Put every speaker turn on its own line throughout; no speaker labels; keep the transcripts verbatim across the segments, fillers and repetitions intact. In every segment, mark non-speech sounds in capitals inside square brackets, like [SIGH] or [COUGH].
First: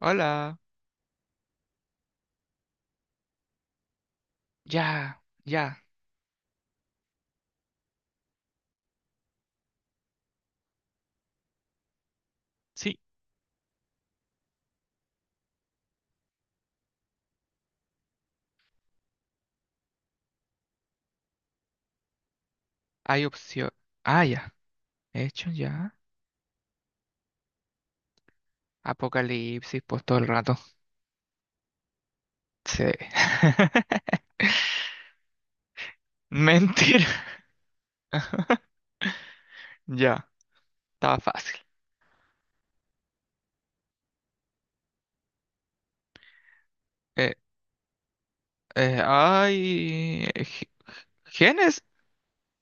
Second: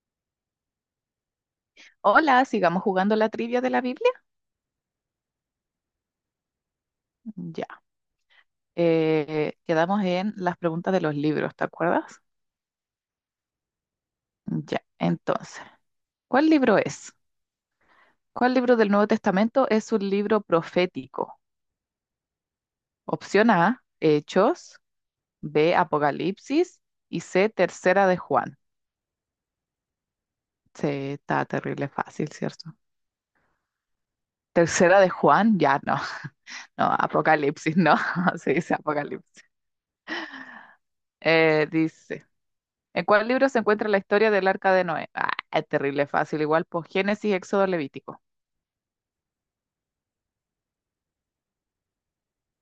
Hola.
Hola, sigamos jugando la trivia de la Biblia.
Ya, ya.
Ya. Eh, quedamos en las preguntas de los libros, ¿te acuerdas?
Sí,
Ya. Entonces, ¿cuál libro es? ¿Cuál libro del Nuevo Testamento es un libro profético?
hay
Opción
opción.
A,
Ah, ya.
Hechos;
Hecho
B,
ya.
Apocalipsis; y C, Tercera de Juan.
Apocalipsis, pues todo el rato.
Sí, está terrible fácil, ¿cierto?
Sí. [LAUGHS]
Tercera de Juan, ya no, [LAUGHS] no,
Mentira.
Apocalipsis, no, [LAUGHS] se dice
[LAUGHS]
Apocalipsis.
Ya, estaba fácil.
Eh, dice, ¿en cuál libro se encuentra la historia del arca de Noé? Ah, es terrible, fácil. Igual, pues Génesis,
Eh,
Éxodo, Levítico.
eh, ay, G- Génesis,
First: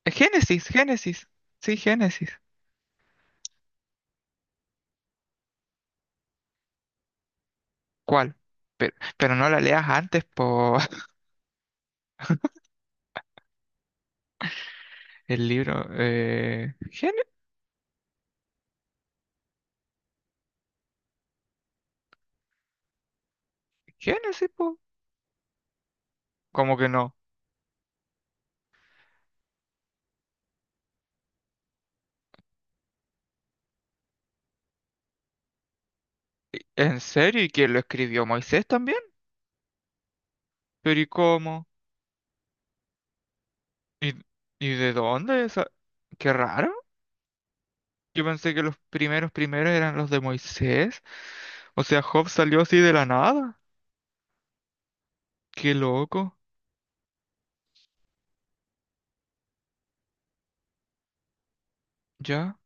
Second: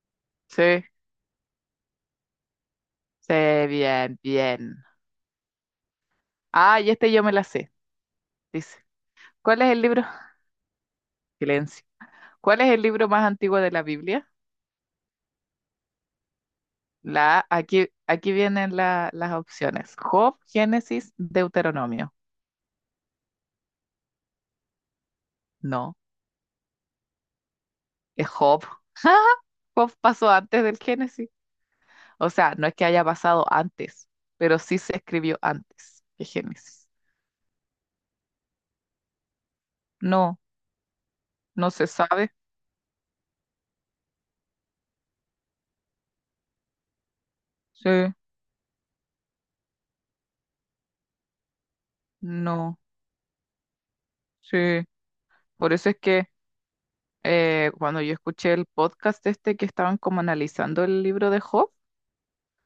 Génesis,
Sí.
Génesis. Sí, Génesis.
Sí, bien, bien. Ah, y este yo me la sé.
¿Cuál?
Dice,
Pero, pero no la
¿cuál es el
leas
libro?
antes por [LAUGHS]
Silencio. ¿Cuál es el libro más antiguo de la Biblia?
el libro. Eh, Gén-
La, aquí, aquí vienen la- las opciones. Job, Génesis, Deuteronomio.
Génesis, po.
No,
Como que no.
es Job. [LAUGHS] Job pasó antes del Génesis. O sea, no es que haya pasado antes, pero sí se escribió antes que Génesis.
¿En serio? ¿Y quién lo escribió? ¿Moisés también?
No,
¿Pero y cómo?
no se sabe.
¿Y, y de dónde esa? Qué raro.
Sí,
Yo pensé que los primeros primeros eran los de Moisés. O sea, Job salió así
no,
de la nada.
sí. Por
Qué
eso es que
loco.
eh, cuando yo escuché el podcast este que estaban como analizando el libro de Job,
Ya,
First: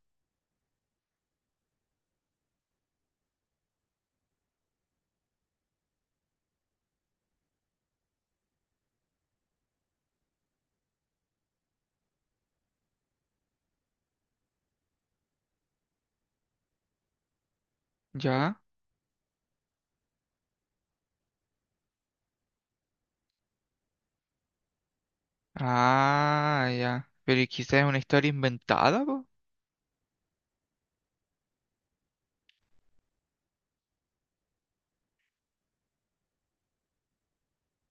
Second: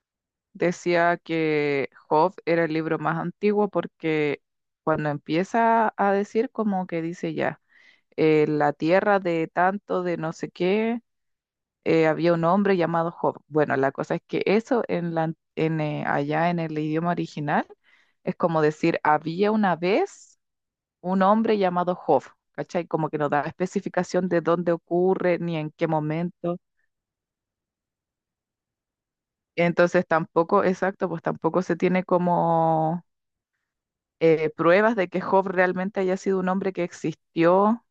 decía que Job era el libro más antiguo porque cuando empieza a decir como que dice ya, eh, la tierra de tanto, de no sé qué, eh, había un hombre llamado Job. Bueno, la cosa es que eso en la, en, eh, allá en el idioma original es
ya.
como decir había una vez un hombre llamado Job, ¿cachai? Como que no da especificación de dónde ocurre ni en qué momento.
Ah, ya. Pero ¿y quizás es una historia inventada, po?
Entonces tampoco, exacto, pues tampoco se tiene como eh, pruebas de que Job realmente haya sido un hombre que existió,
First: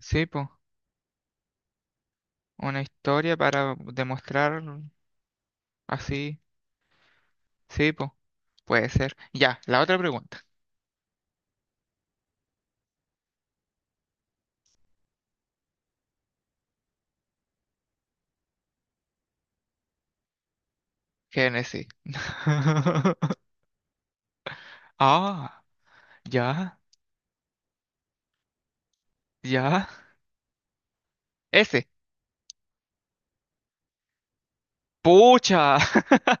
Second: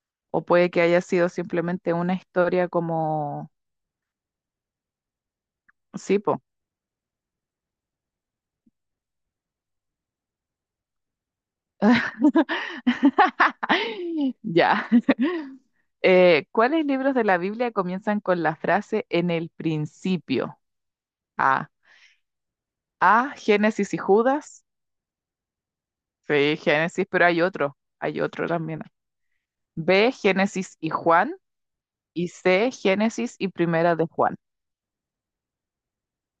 Sí,
o
po.
puede que haya sido simplemente una historia
Una historia
como...
para demostrar
Sí,
así.
po.
Sí, po. Puede ser. Ya, la otra pregunta.
[LAUGHS] Ya. [LAUGHS] Eh, ¿cuáles libros de la Biblia comienzan con la frase en el principio? A.
Génesis.
A,
[LAUGHS]
Génesis y Judas.
Ah,
Sí,
ya,
Génesis, pero hay otro. Hay otro también.
ya.
B, Génesis y Juan;
Ese.
y C, Génesis y Primera de Juan.
Pucha. [LAUGHS]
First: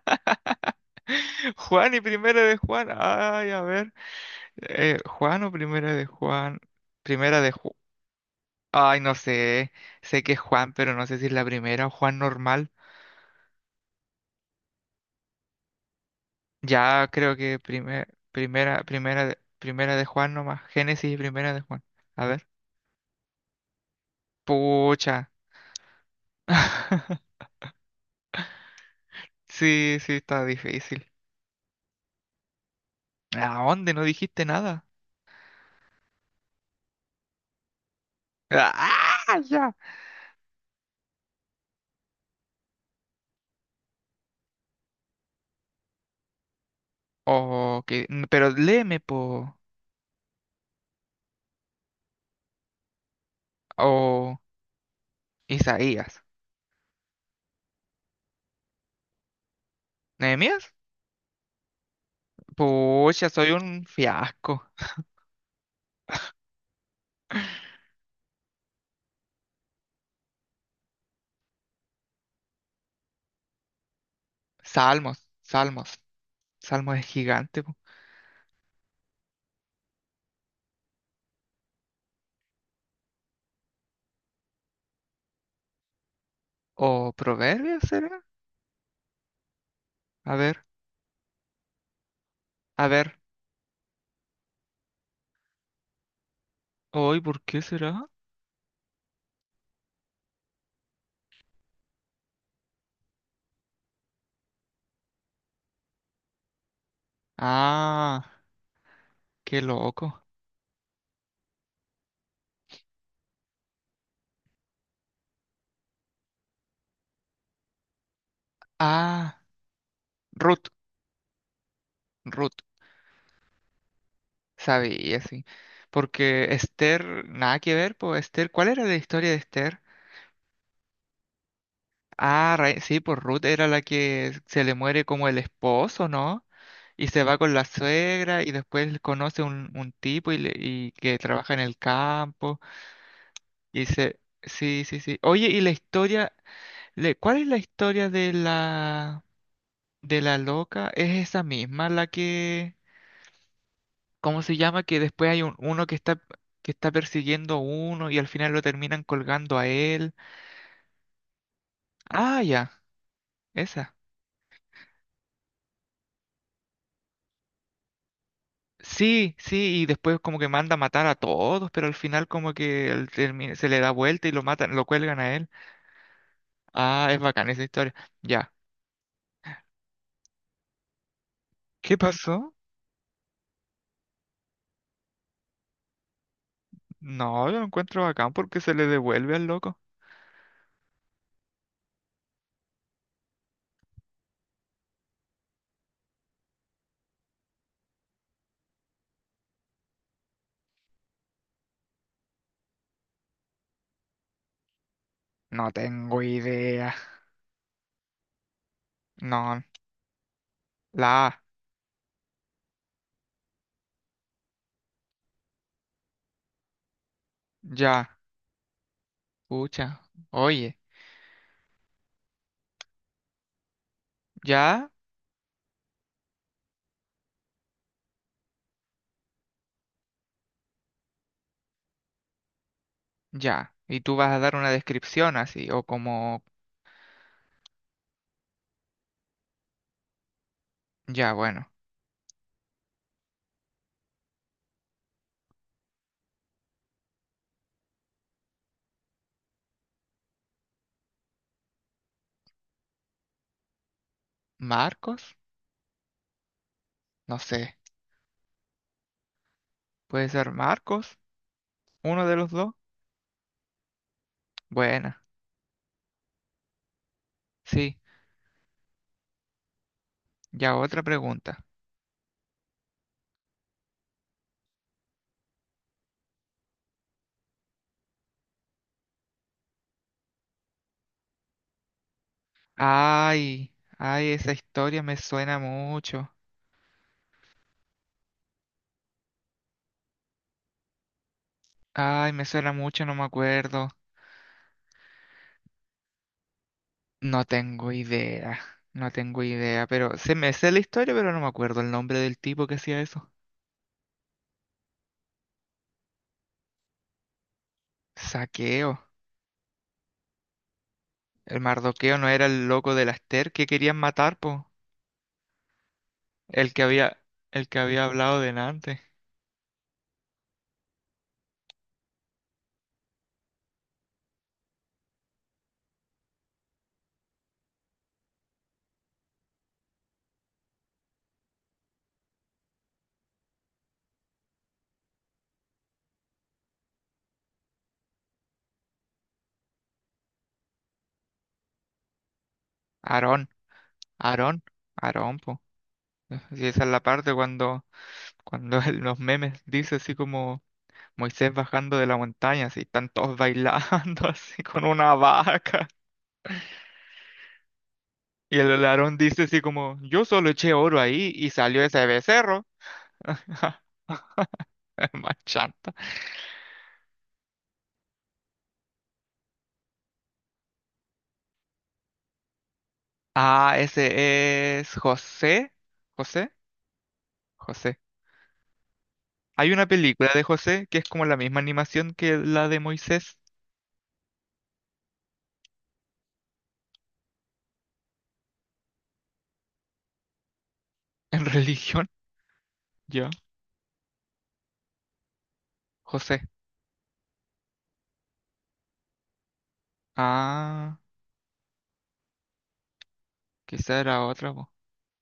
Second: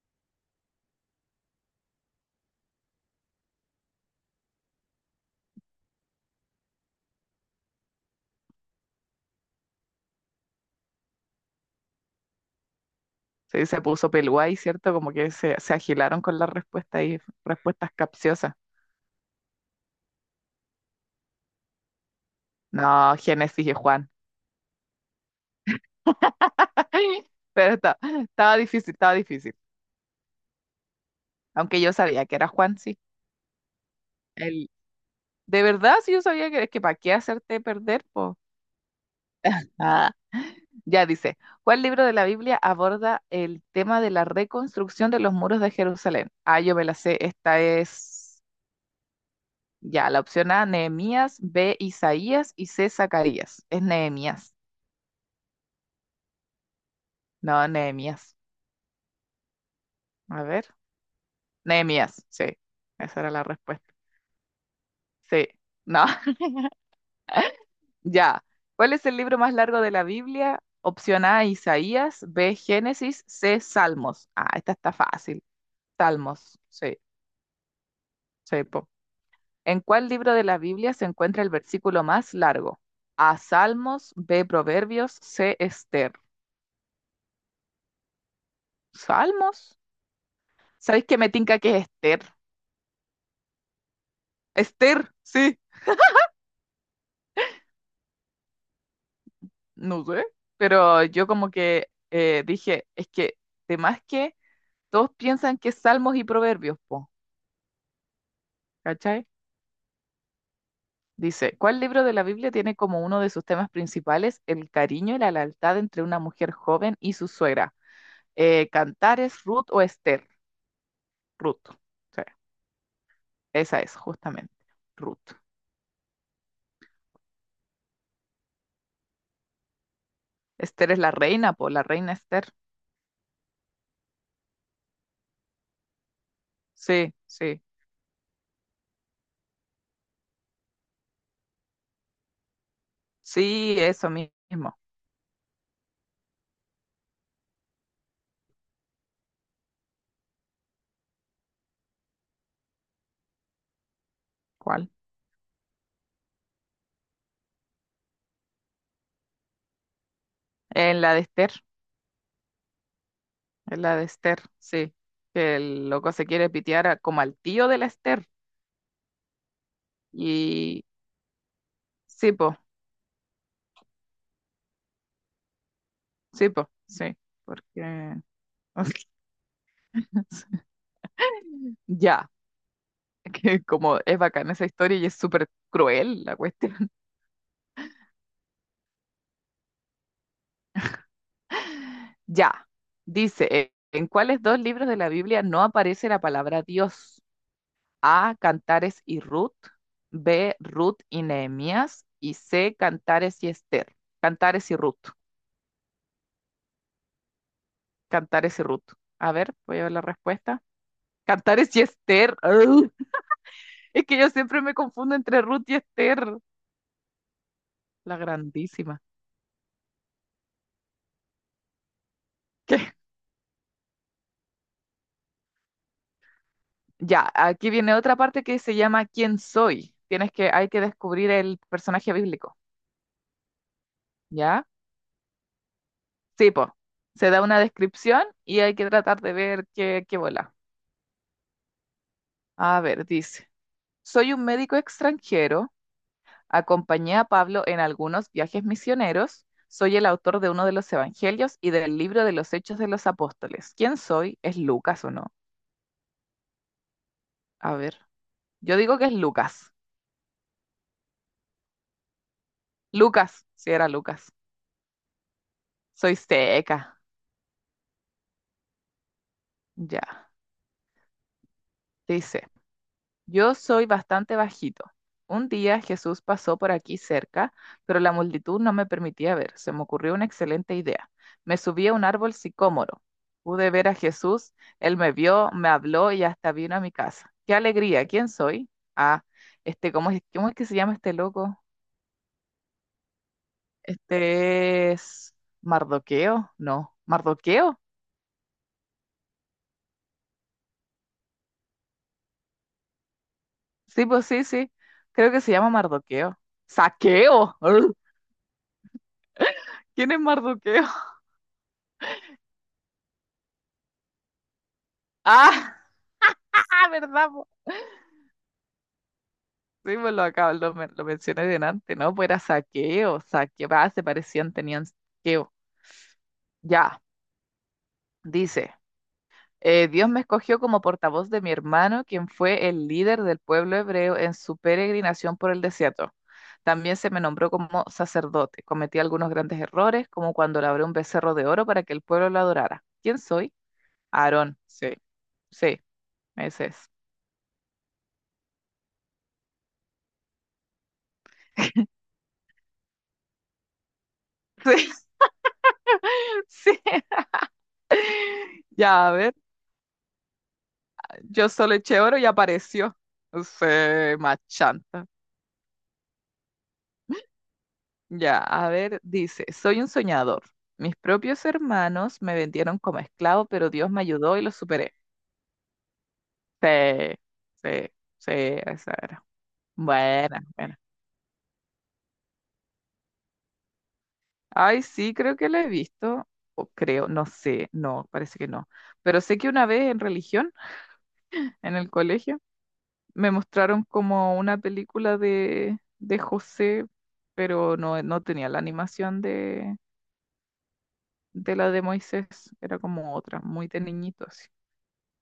[LAUGHS] Juan y primera de Juan. Ay, a ver. eh, Juan o primera de Juan. Primera de Juan. Ay, no sé. Sé que es Juan, pero no sé si es la primera o Juan normal.
Sí, se puso Pelguay, ¿cierto? Como que se, se agilaron con las respuestas
Ya
y
creo que
respuestas
primer-
capciosas.
primera, primera, de- primera de Juan nomás. Génesis y primera de Juan. A ver.
No, Génesis y Juan.
Pucha.
[LAUGHS]
[LAUGHS]
Pero está- estaba difícil, estaba difícil.
Sí, sí, está difícil.
Aunque yo sabía que era Juan, sí.
¿A dónde? No dijiste
El,
nada.
de verdad, sí, yo sabía que, que para qué hacerte perder, po.
¡Ah, ya!
Ah, ya dice, ¿cuál libro de la Biblia aborda el tema de la reconstrucción de los muros de Jerusalén? Ah, yo me la sé, esta
O que-
es...
Pero léeme, po.
Ya, la opción A, Nehemías; B, Isaías; y C, Zacarías. Es
O
Nehemías.
Isaías.
No, Nehemías. A
¿Nehemías?
ver. Nehemías, sí. Esa
Pucha,
era la
soy un
respuesta.
fiasco.
Sí. No, [LAUGHS] ya. ¿Cuál es el libro más largo de la Biblia? Opción A, Isaías; B, Génesis; C, Salmos. Ah, esta está
Salmos,
fácil.
salmos.
Salmos,
Salmos
sí,
es gigante, po.
sí, po. ¿En cuál libro de la Biblia se encuentra el versículo más largo? A, Salmos; B, Proverbios; C, Esther.
¿O proverbios será?
¿Salmos?
A ver,
¿Sabéis que me tinca que es Esther?
a ver.
Esther, sí,
Hoy, ¿por qué será?
no sé, pero yo como que eh, dije, es que, de más que todos piensan que es Salmos y Proverbios, po,
Ah,
¿cachai?
qué loco.
Dice, ¿cuál libro de la Biblia tiene como uno de sus temas principales el cariño y la lealtad entre una mujer joven y su suegra? Eh,
Ah,
¿Cantares, Ruth o Esther?
Ruth,
Ruth, sí,
Ruth.
esa es, justamente, Ruth.
Sabía, sí. Porque Esther, nada que ver, pues Esther, ¿cuál era la historia de Esther?
Esther es la reina, po, la reina Esther.
Ah, ra- sí, pues Ruth era la que se le muere como el esposo, ¿no? Y
Sí,
se va con
sí,
la suegra y después conoce un, un tipo y, le- y que trabaja en el campo
sí,
y
eso
se...
mismo.
Sí, sí, sí. Oye, ¿y la historia? le- ¿Cuál es la historia de la de la loca? ¿Es esa misma la que... ¿Cómo se llama?
¿Cuál?
Que después hay un, uno que está que está persiguiendo a uno y al final lo terminan colgando a él.
En la de Esther.
Ah, ya,
Es
esa.
la de Esther, sí. Que el loco se quiere pitear a- como al tío de la Esther.
Sí, sí, y después como que manda a
Y
matar a todos, pero al final
sí,
como
po,
que él termi- se le da vuelta y lo matan, lo cuelgan a él.
sí, po,
Ah,
sí.
es bacán esa historia.
Porque
Ya.
[LAUGHS]
¿Qué
ya,
pasó?
que como es bacana esa historia y es súper cruel la cuestión. [LAUGHS]
No, yo lo encuentro bacán porque se le devuelve al loco.
Ya, dice, eh, ¿en cuáles dos libros de la Biblia no aparece la palabra Dios? A, Cantares y Ruth; B, Ruth y Nehemías; y C, Cantares y Esther. Cantares y Ruth.
No tengo idea.
Cantares y Ruth. A ver,
No,
voy a ver la respuesta.
la A,
Cantar es Yester. ¡Ugh! Es que yo siempre me confundo entre Ruth y Esther.
ya,
La grandísima.
escucha, oye,
¿Qué?
ya,
Ya, aquí viene otra parte que se llama ¿Quién soy? Tienes que, hay que descubrir el personaje bíblico.
ya. Y tú vas a dar
¿Ya?
una descripción así, o como,
Sí, po. Se da una descripción y hay que tratar de ver qué, qué bola.
ya, bueno.
A ver, dice. Soy un médico extranjero. Acompañé a Pablo en algunos viajes misioneros. Soy el autor de uno de los evangelios y del libro de los Hechos de los Apóstoles. ¿Quién soy? ¿Es Lucas o no?
Marcos, no
A
sé.
ver. Yo digo que es Lucas.
Puede ser Marcos, uno de los dos.
Lucas, sí era Lucas.
Buena,
Soy seca.
sí.
Ya.
Ya otra pregunta.
Dice, yo soy bastante bajito. Un día Jesús pasó por aquí cerca, pero la multitud no me permitía ver. Se me ocurrió una excelente idea. Me subí a un árbol sicómoro. Pude
Ay,
ver a
ay, esa
Jesús, él
historia
me
me
vio,
suena
me habló y
mucho.
hasta vino a mi casa. ¡Qué alegría! ¿Quién soy? Ah, este, ¿cómo es, cómo es que se llama este loco?
Ay, me suena mucho, no me acuerdo.
Este es Mardoqueo, no,
No
Mardoqueo.
tengo idea, no tengo idea, pero se me sé la historia, pero no me acuerdo el nombre del tipo que hacía eso.
Sí, pues sí, sí. Creo que se llama Mardoqueo. ¡Saqueo! [LAUGHS] ¡Ur!
Saqueo.
¿Quién es Mardoqueo?
El Mardoqueo no era el loco de la Esther que querían matar, po.
[LAUGHS] ¡Ah!
El que
¡Ah,
había,
verdad, po!
el que había hablado delante.
Sí, pues lo acabo, lo, men- lo mencioné delante, ¿no? Pues era saqueo, saqueo. Ah, se parecían, tenían saqueo. Ya, dice, eh, Dios me escogió como portavoz de mi hermano, quien fue el líder del pueblo hebreo en su peregrinación por el desierto. También se me nombró como sacerdote. Cometí algunos grandes errores, como cuando labré un becerro de oro para que el pueblo lo adorara. ¿Quién
Aarón,
soy? Aarón.
Aarón,
Sí.
Aarón, po.
Sí, ese
Y esa
es.
es la parte cuando, cuando [LAUGHS] en los memes dice así como Moisés bajando
[LAUGHS]
de la montaña, así, están todos bailando [LAUGHS] así con
Sí,
una vaca.
sí.
Y el
Ya, a
Aarón
ver,
dice así como, yo solo eché oro ahí
yo
y
solo
salió
eché
ese
oro y
becerro.
apareció.
[LAUGHS]
Se machanta.
Es Más chanta.
Ya, a ver, dice, soy un soñador. Mis propios hermanos me vendieron como esclavo, pero
Ah,
Dios me ayudó y lo
ese es
superé.
José. José,
Sí, sí,
José.
sí, esa era.
Hay una película
Buena,
de
buena.
José que es como la misma animación que la de Moisés
Ay, sí, creo que la he visto. O creo, no sé, no, parece que no. Pero sé que una vez en religión,
en [LAUGHS]
en el
religión.
colegio, me
Ya,
mostraron como una película de, de
José.
José, pero no, no tenía la animación de,
Ah,
de la de Moisés, era como otra, muy de
quizá
niñito
era
así.
otra, po.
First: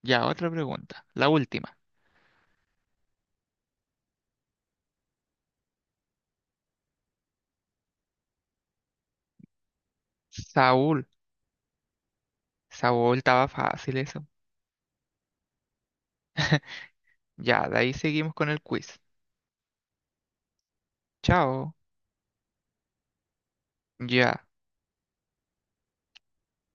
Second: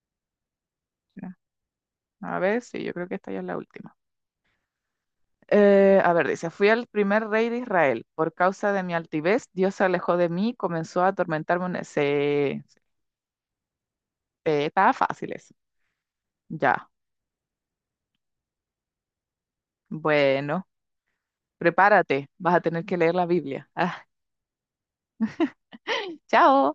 Ya, otra pregunta. La
Ya.
última.
A ver, sí, yo creo que esta ya es la última. Eh, a ver, dice, fui el primer rey de Israel. Por causa de mi altivez, Dios se alejó de mí y comenzó
Saúl.
a atormentarme. una- Se...
Saúl estaba fácil eso.
eh, estaba fácil eso. Ya,
[LAUGHS] Ya, de ahí seguimos con el quiz.
bueno,
Chao.
prepárate, vas a tener que leer la Biblia. Ah,
Ya.
[LAUGHS] chao.